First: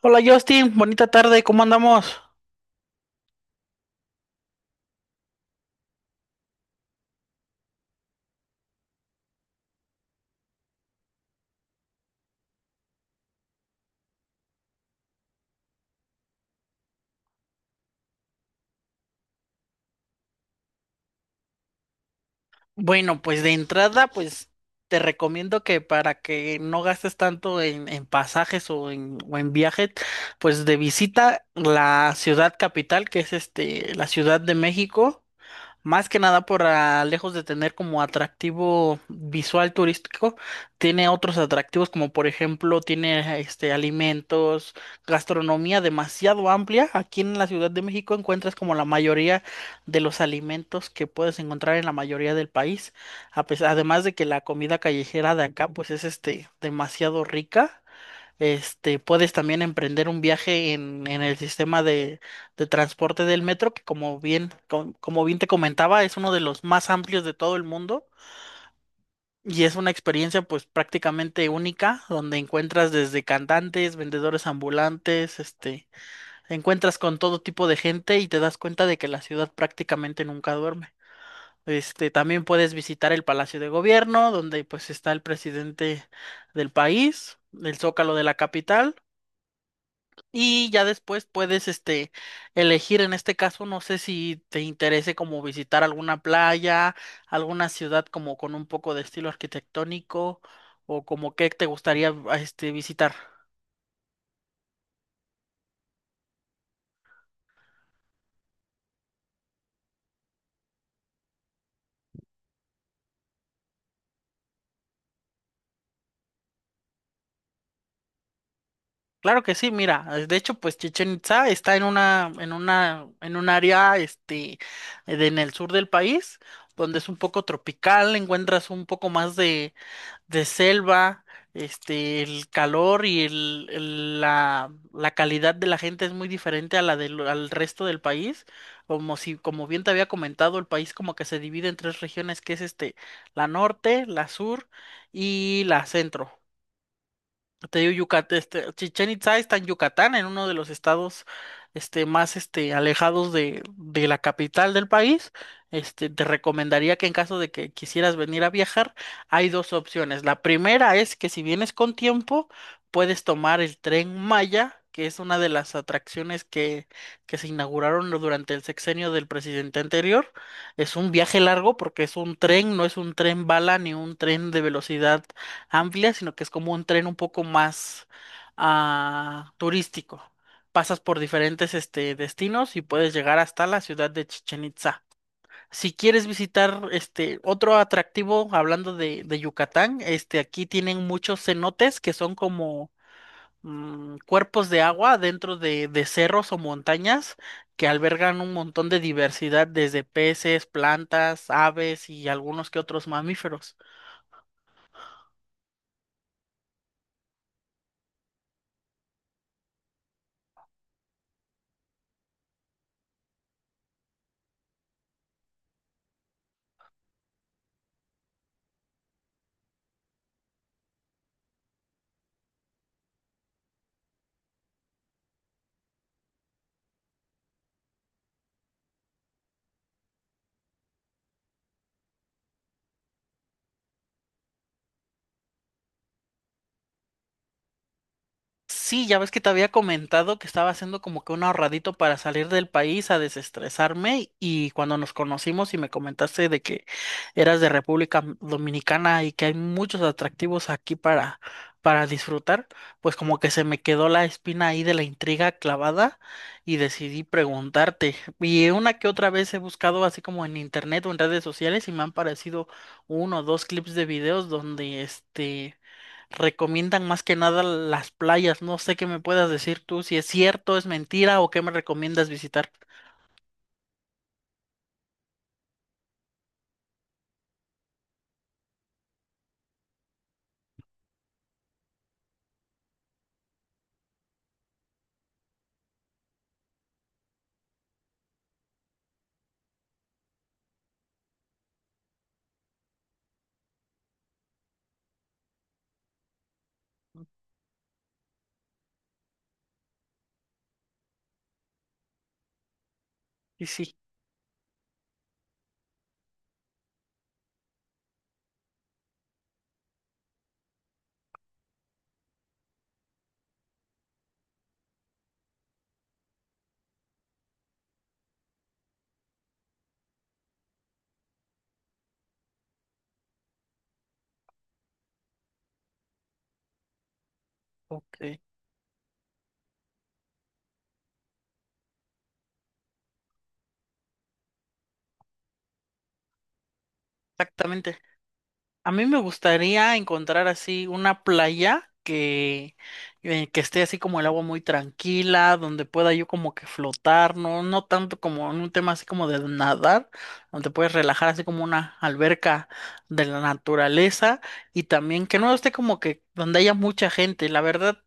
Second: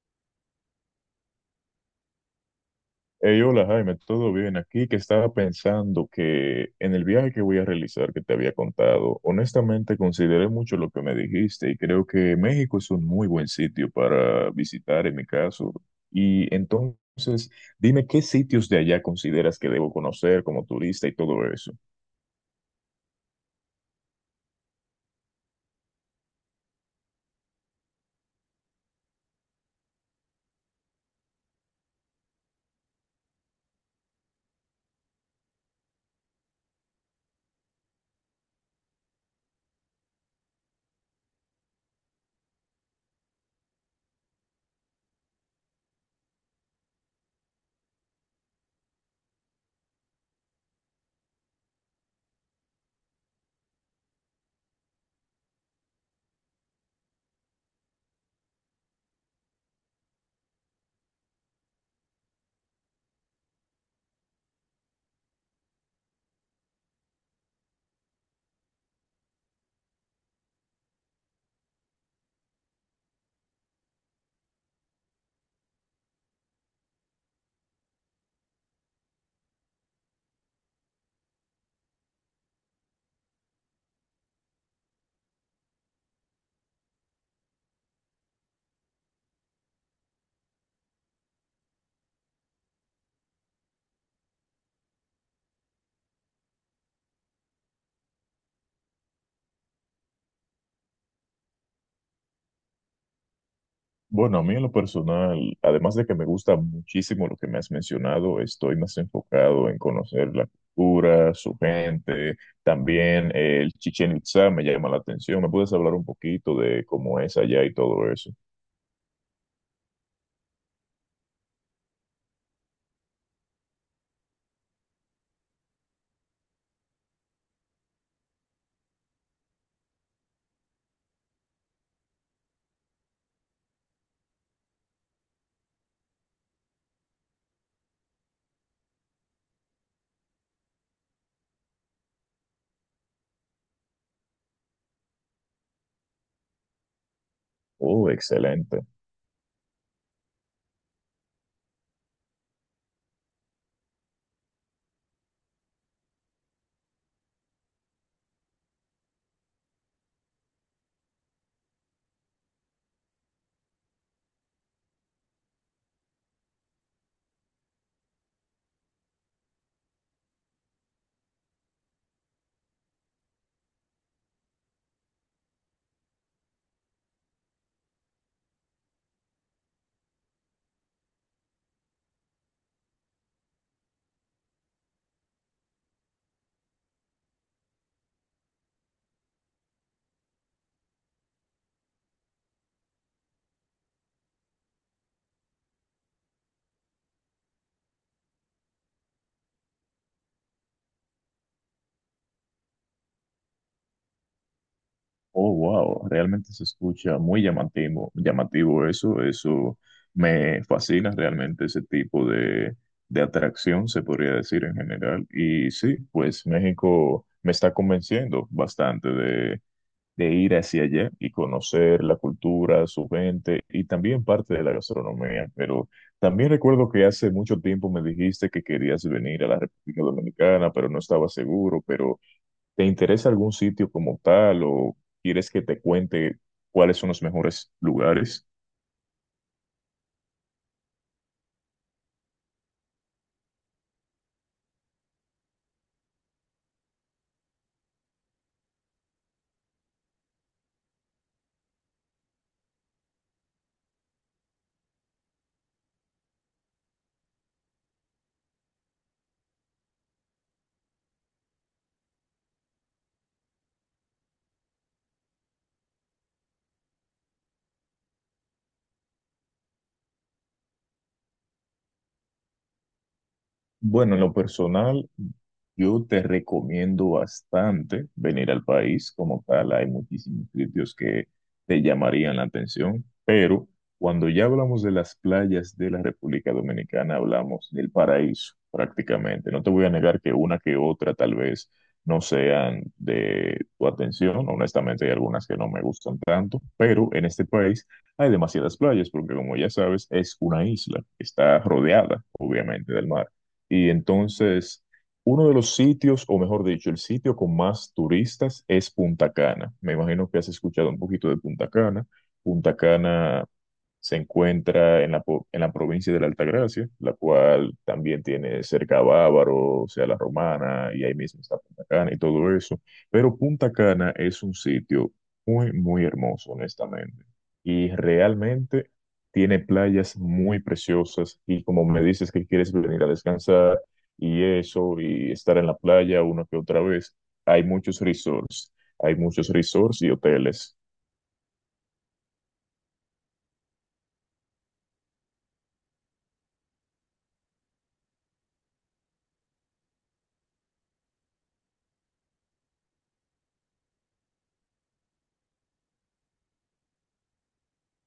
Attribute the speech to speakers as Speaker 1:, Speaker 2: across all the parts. Speaker 1: Hola Justin, bonita tarde, ¿cómo andamos?
Speaker 2: Hey, hola Jaime, ¿todo bien? Aquí que estaba pensando que en el viaje que voy a realizar que te había contado, honestamente consideré mucho lo que me dijiste y creo que México es un muy buen sitio para visitar en mi caso. Y entonces, dime qué sitios de allá consideras que debo conocer como turista y todo eso.
Speaker 1: Bueno, pues de entrada, pues te recomiendo que para que no gastes tanto en pasajes o en viajes, pues de visita la ciudad capital, la Ciudad de México. Más que nada lejos de tener como atractivo visual turístico, tiene otros atractivos como por ejemplo tiene alimentos, gastronomía demasiado amplia. Aquí en la Ciudad de México encuentras como la mayoría de los alimentos que puedes encontrar en la mayoría del país. Además de que la comida callejera de acá pues es demasiado rica. Puedes también emprender un viaje en el sistema de transporte del metro, que como bien te comentaba, es uno de los más amplios de todo el mundo y es una experiencia pues prácticamente única, donde encuentras desde cantantes, vendedores ambulantes, encuentras con todo tipo de gente y te das cuenta de que la ciudad prácticamente nunca duerme. También puedes visitar el Palacio de Gobierno, donde pues está el presidente del país, el Zócalo de la capital. Y ya después puedes, elegir, en este caso, no sé si te interese como visitar alguna playa, alguna ciudad como con un poco de estilo arquitectónico o como qué te gustaría, visitar.
Speaker 2: Bueno, a mí en lo personal, además de que me gusta muchísimo lo que me has mencionado, estoy más enfocado en conocer la cultura, su gente, también el Chichén Itzá me llama la atención. ¿Me puedes hablar un poquito de cómo es allá y todo eso?
Speaker 1: Claro que sí, mira, de hecho, pues Chichen Itza está en una, en un área, en el sur del país, donde es un poco tropical, encuentras un poco más de selva, el calor y la calidad de la gente es muy diferente a la del al resto del país. Como si, como bien te había comentado, el país como que se divide en tres regiones, la norte, la sur y la centro. Te digo,
Speaker 2: Oh,
Speaker 1: Yucatán,
Speaker 2: excelente.
Speaker 1: Chichén Itzá está en Yucatán, en uno de los estados alejados de la capital del país. Te recomendaría que en caso de que quisieras venir a viajar, hay dos opciones. La primera es que si vienes con tiempo, puedes tomar el tren Maya, que es una de las atracciones que se inauguraron durante el sexenio del presidente anterior. Es un viaje largo porque es un tren, no es un tren bala ni un tren de velocidad amplia, sino que es como un tren un poco más turístico. Pasas por diferentes destinos y puedes llegar hasta la ciudad de Chichen Itza. Si quieres visitar este otro atractivo, hablando de Yucatán, aquí tienen muchos cenotes que son como cuerpos de agua dentro de cerros o montañas que albergan un montón de diversidad, desde peces, plantas, aves y algunos que otros mamíferos.
Speaker 2: Oh, wow, realmente se escucha muy llamativo, llamativo eso, eso me fascina realmente ese tipo de atracción, se podría decir en general. Y sí, pues México me está convenciendo bastante de ir hacia allá y conocer la cultura, su gente y también parte de la gastronomía. Pero también recuerdo que hace mucho tiempo me dijiste que querías venir a la República Dominicana, pero no estaba seguro, pero... ¿Te interesa algún sitio como tal o quieres que te cuente cuáles son los mejores lugares?
Speaker 1: Sí, ya ves que te había comentado que estaba haciendo como que un ahorradito para salir del país a desestresarme, y cuando nos conocimos y me comentaste de que eras de República Dominicana y que hay muchos atractivos aquí para disfrutar, pues como que se me quedó la espina ahí de la intriga clavada y decidí preguntarte. Y una que otra vez he buscado así como en internet o en redes sociales y me han parecido uno o dos clips de videos donde recomiendan más que nada las playas. No sé qué me puedas decir tú, si es cierto, es mentira o qué me recomiendas visitar.
Speaker 2: Bueno, en lo personal, yo te recomiendo bastante venir al país como tal. Hay muchísimos sitios que te llamarían la atención, pero cuando ya hablamos de las playas de la República Dominicana, hablamos del paraíso prácticamente. No te voy a negar que una que otra tal vez no sean de tu atención. Honestamente, hay algunas que no me gustan tanto, pero en este país hay demasiadas playas porque como ya sabes, es una isla. Está rodeada, obviamente, del mar.
Speaker 1: Y
Speaker 2: Y
Speaker 1: sí,
Speaker 2: entonces... uno de los sitios, o mejor dicho, el sitio con más turistas es Punta Cana. Me imagino que has escuchado un poquito de Punta Cana. Punta Cana se encuentra en la, en la provincia de la Altagracia, la cual también tiene cerca a Bávaro, o sea, la Romana, y ahí mismo está Punta Cana y todo eso. Pero Punta Cana es un sitio muy, muy hermoso, honestamente. Y
Speaker 1: ok,
Speaker 2: realmente tiene playas muy preciosas. Y como me dices que quieres venir a descansar y eso, y estar en la playa una que otra vez, hay
Speaker 1: exactamente.
Speaker 2: muchos resorts.
Speaker 1: A mí
Speaker 2: Hay
Speaker 1: me
Speaker 2: muchos
Speaker 1: gustaría
Speaker 2: resorts y
Speaker 1: encontrar
Speaker 2: hoteles.
Speaker 1: así una playa que esté así como el agua muy tranquila, donde pueda yo como que flotar, no, no tanto como en un tema así como de nadar, donde puedes relajar así como una alberca de la naturaleza y también que no esté como que donde haya mucha gente. La verdad,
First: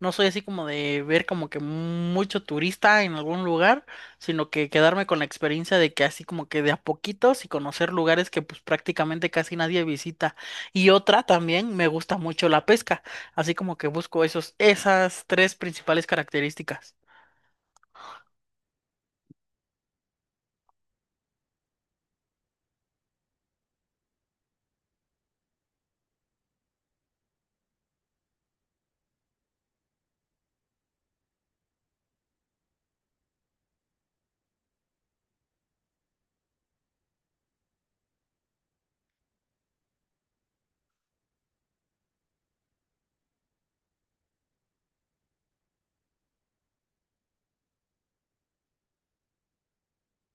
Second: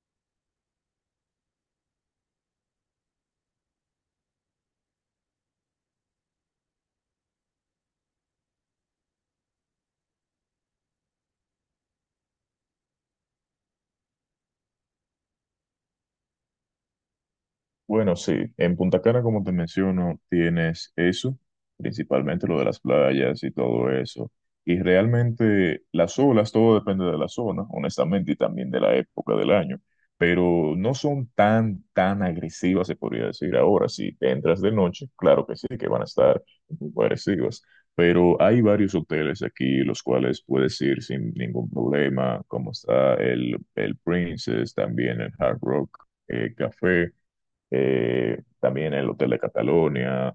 Speaker 1: no soy así como de ver como que mucho turista en algún lugar sino que quedarme con la experiencia de que así como que de a poquitos y conocer lugares que pues prácticamente casi nadie visita. Y otra también, me gusta mucho la pesca, así como que busco esos, esas tres principales características.
Speaker 2: Bueno, sí, en Punta Cana, como te menciono, tienes eso, principalmente lo de las playas y todo eso. Y realmente las olas, todo depende de la zona, honestamente, y también de la época del año. Pero no son tan, tan agresivas, se podría decir ahora. Si te entras de noche, claro que sí, que van a estar muy agresivas. Pero hay varios hoteles aquí, los cuales puedes ir sin ningún problema, como está el Princess, también el Hard Rock Café, también el Hotel de Cataluña,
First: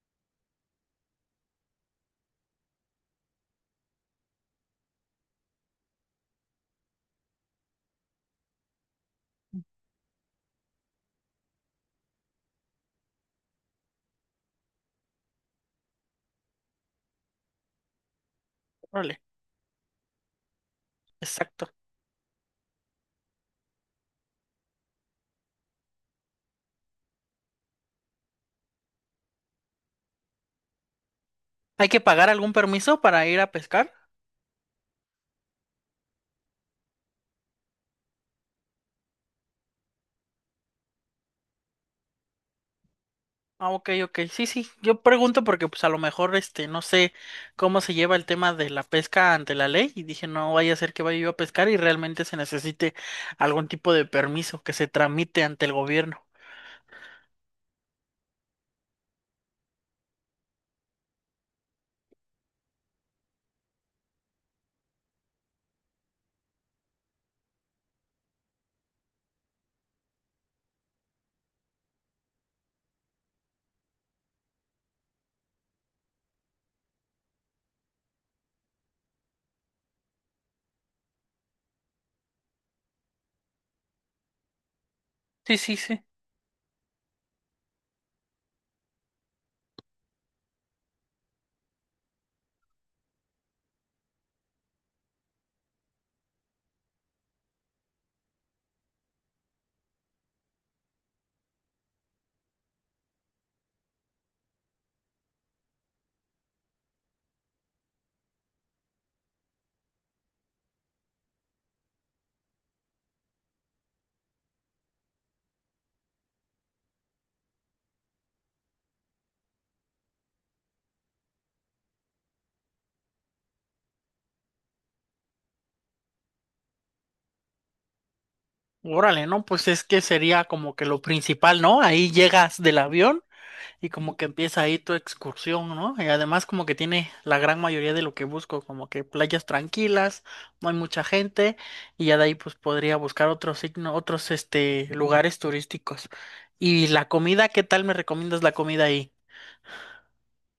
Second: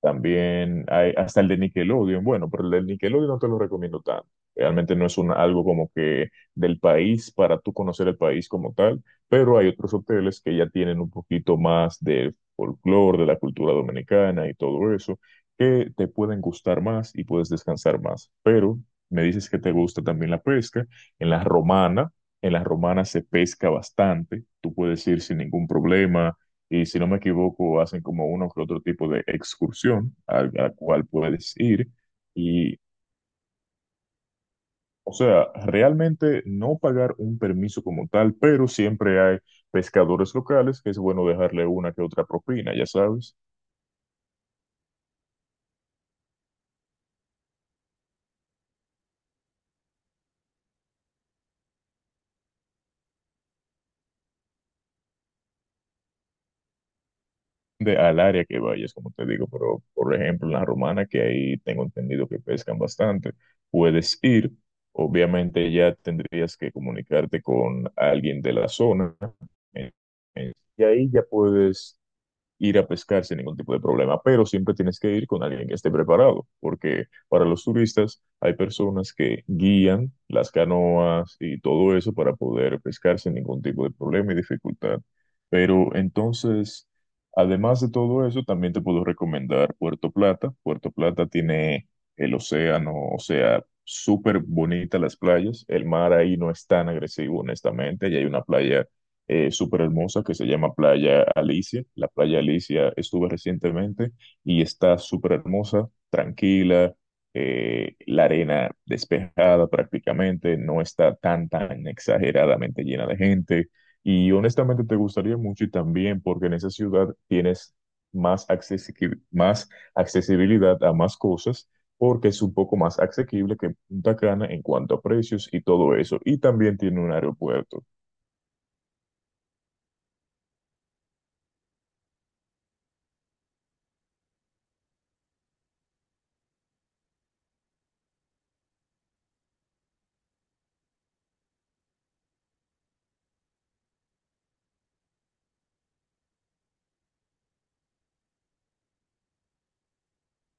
Speaker 2: también hay hasta el de Nickelodeon, bueno, pero el de Nickelodeon no te lo recomiendo tanto. Realmente no es un, algo como que del país para tú conocer el país como tal, pero hay otros hoteles que ya tienen un poquito más de folclore, de la cultura dominicana y todo eso, que te pueden gustar más y puedes descansar más. Pero
Speaker 1: Órale,
Speaker 2: me dices que te gusta también la pesca. En la
Speaker 1: exacto.
Speaker 2: Romana, en la Romana se pesca bastante, tú puedes ir sin ningún problema y si no me equivoco, hacen como uno que otro tipo de excursión a la cual puedes
Speaker 1: ¿Hay
Speaker 2: ir.
Speaker 1: que pagar algún
Speaker 2: Y,
Speaker 1: permiso para ir a pescar?
Speaker 2: o sea, realmente no pagar un permiso como tal, pero siempre hay pescadores locales que es bueno dejarle una que otra propina, ya sabes,
Speaker 1: Ah, ok, ok, sí, sí. Yo pregunto porque pues a lo mejor no sé cómo se lleva el tema de la pesca ante la ley y dije no vaya a ser que vaya yo a pescar y realmente se necesite algún tipo de permiso que se tramite ante el gobierno.
Speaker 2: de al área que vayas, como te digo. Pero, por ejemplo, en la Romana, que ahí tengo entendido que pescan bastante, puedes ir. Obviamente ya tendrías que comunicarte con alguien de la zona. En- y ahí ya puedes ir a pescar sin ningún tipo de problema, pero siempre tienes que ir con alguien que esté preparado, porque para los turistas hay personas que guían las canoas y todo eso para poder pescar sin ningún tipo de problema y dificultad.
Speaker 1: Sí, sí,
Speaker 2: Pero
Speaker 1: sí.
Speaker 2: entonces, además de todo eso, también te puedo recomendar Puerto Plata. Puerto Plata tiene el océano, o sea, súper bonita las playas. El mar ahí no es tan agresivo, honestamente, y hay una playa súper hermosa que se llama Playa Alicia. La Playa Alicia estuve recientemente y está súper hermosa, tranquila, la arena despejada prácticamente, no está tan, tan exageradamente llena de gente. Y honestamente te gustaría mucho y también porque en esa ciudad tienes más accesibilidad a más cosas porque es un poco más asequible que Punta Cana en cuanto a precios y todo eso. Y también tiene un aeropuerto.
Speaker 1: Órale, ¿no? Pues es que sería como que lo principal, ¿no? Ahí llegas del avión y como que empieza ahí tu excursión, ¿no? Y además como que tiene la gran mayoría de lo que busco, como que playas tranquilas, no hay mucha gente, y ya de ahí pues podría buscar otros signos, otros lugares turísticos. ¿Y la comida? ¿Qué tal me recomiendas la comida ahí?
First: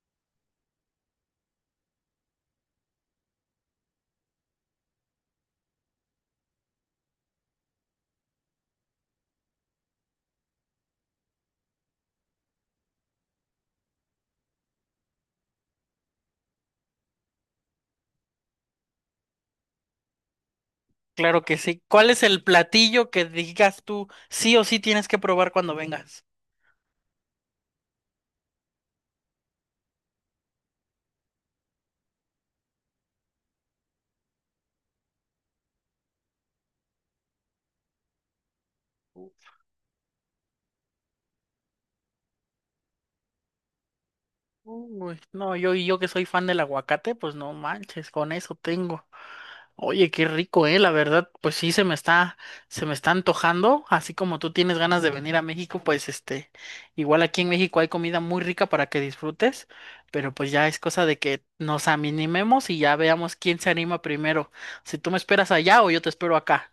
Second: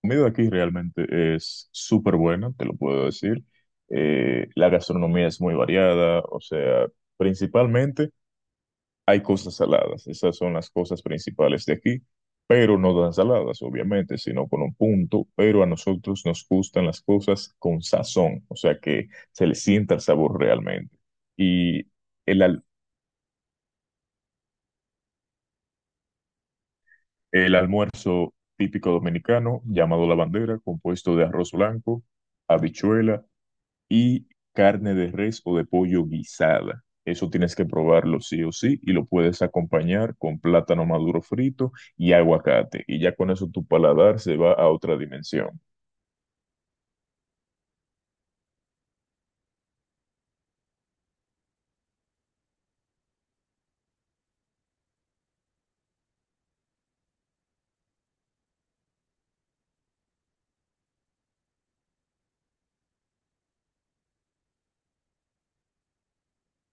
Speaker 2: Comida aquí realmente es súper buena, te lo puedo decir. La gastronomía es muy variada, o sea, principalmente hay cosas saladas, esas son las cosas principales de aquí, pero no tan saladas, obviamente, sino con un punto, pero a nosotros nos gustan las cosas con sazón, o sea, que se le sienta el sabor realmente.
Speaker 1: Claro que sí.
Speaker 2: Y
Speaker 1: ¿Cuál es
Speaker 2: el,
Speaker 1: el
Speaker 2: al-
Speaker 1: platillo que digas tú sí o sí tienes que probar cuando vengas?
Speaker 2: el almuerzo típico dominicano, llamado la bandera, compuesto de arroz blanco, habichuela, y carne de res o de pollo guisada. Eso tienes que probarlo sí o sí y lo puedes acompañar con plátano maduro frito y aguacate. Y ya con eso tu paladar se va a otra
Speaker 1: Uy, no,
Speaker 2: dimensión.
Speaker 1: yo que soy fan del aguacate, pues no manches, con eso tengo. Oye, qué rico, la verdad, pues se me está antojando, así como tú tienes ganas de venir a México, pues igual aquí en México hay comida muy rica para que disfrutes, pero pues ya es cosa de que nos animemos y ya veamos quién se anima primero, si tú me esperas allá o yo te espero acá.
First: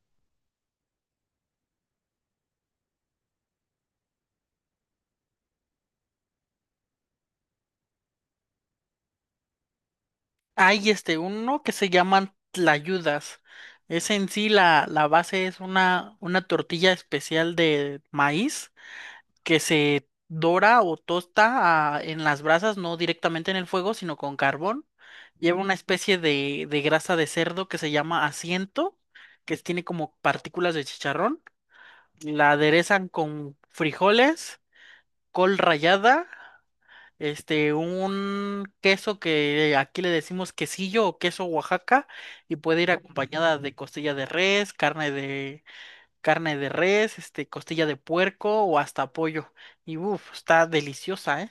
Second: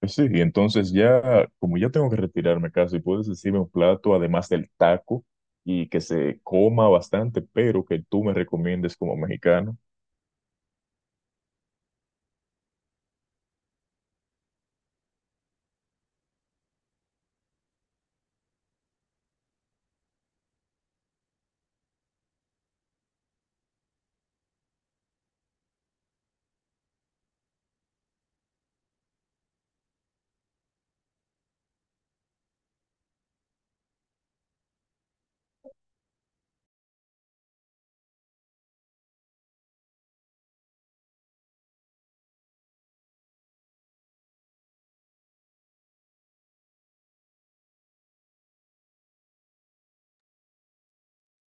Speaker 2: Pues sí, y entonces ya, como ya tengo que retirarme casi, puedes decirme un plato además del taco y que se coma bastante, pero que tú me recomiendes como mexicano.
Speaker 1: Hay uno que se llaman tlayudas. Es en sí la base es una tortilla especial de maíz que se dora o tosta en las brasas, no directamente en el fuego, sino con carbón. Lleva una especie de grasa de cerdo que se llama asiento, que tiene como partículas de chicharrón. La aderezan con frijoles, col rallada, un queso que aquí le decimos quesillo o queso Oaxaca y puede ir acompañada de costilla de res, carne de res, costilla de puerco o hasta pollo. Y uff, está deliciosa, ¿eh?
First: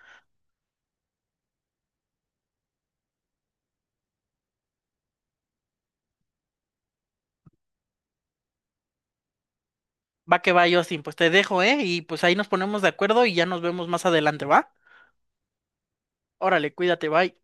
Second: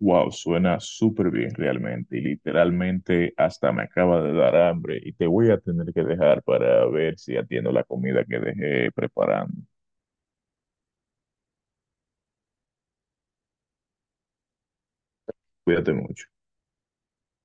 Speaker 2: Wow, suena súper bien realmente y literalmente hasta me acaba de dar hambre y te voy a tener que dejar para ver si atiendo la comida que dejé preparando.
Speaker 1: Va que va, Justin, pues te dejo, ¿eh? Y pues ahí nos ponemos de acuerdo y ya nos vemos más adelante, ¿va?
Speaker 2: Cuídate mucho.
Speaker 1: Órale, cuídate, bye.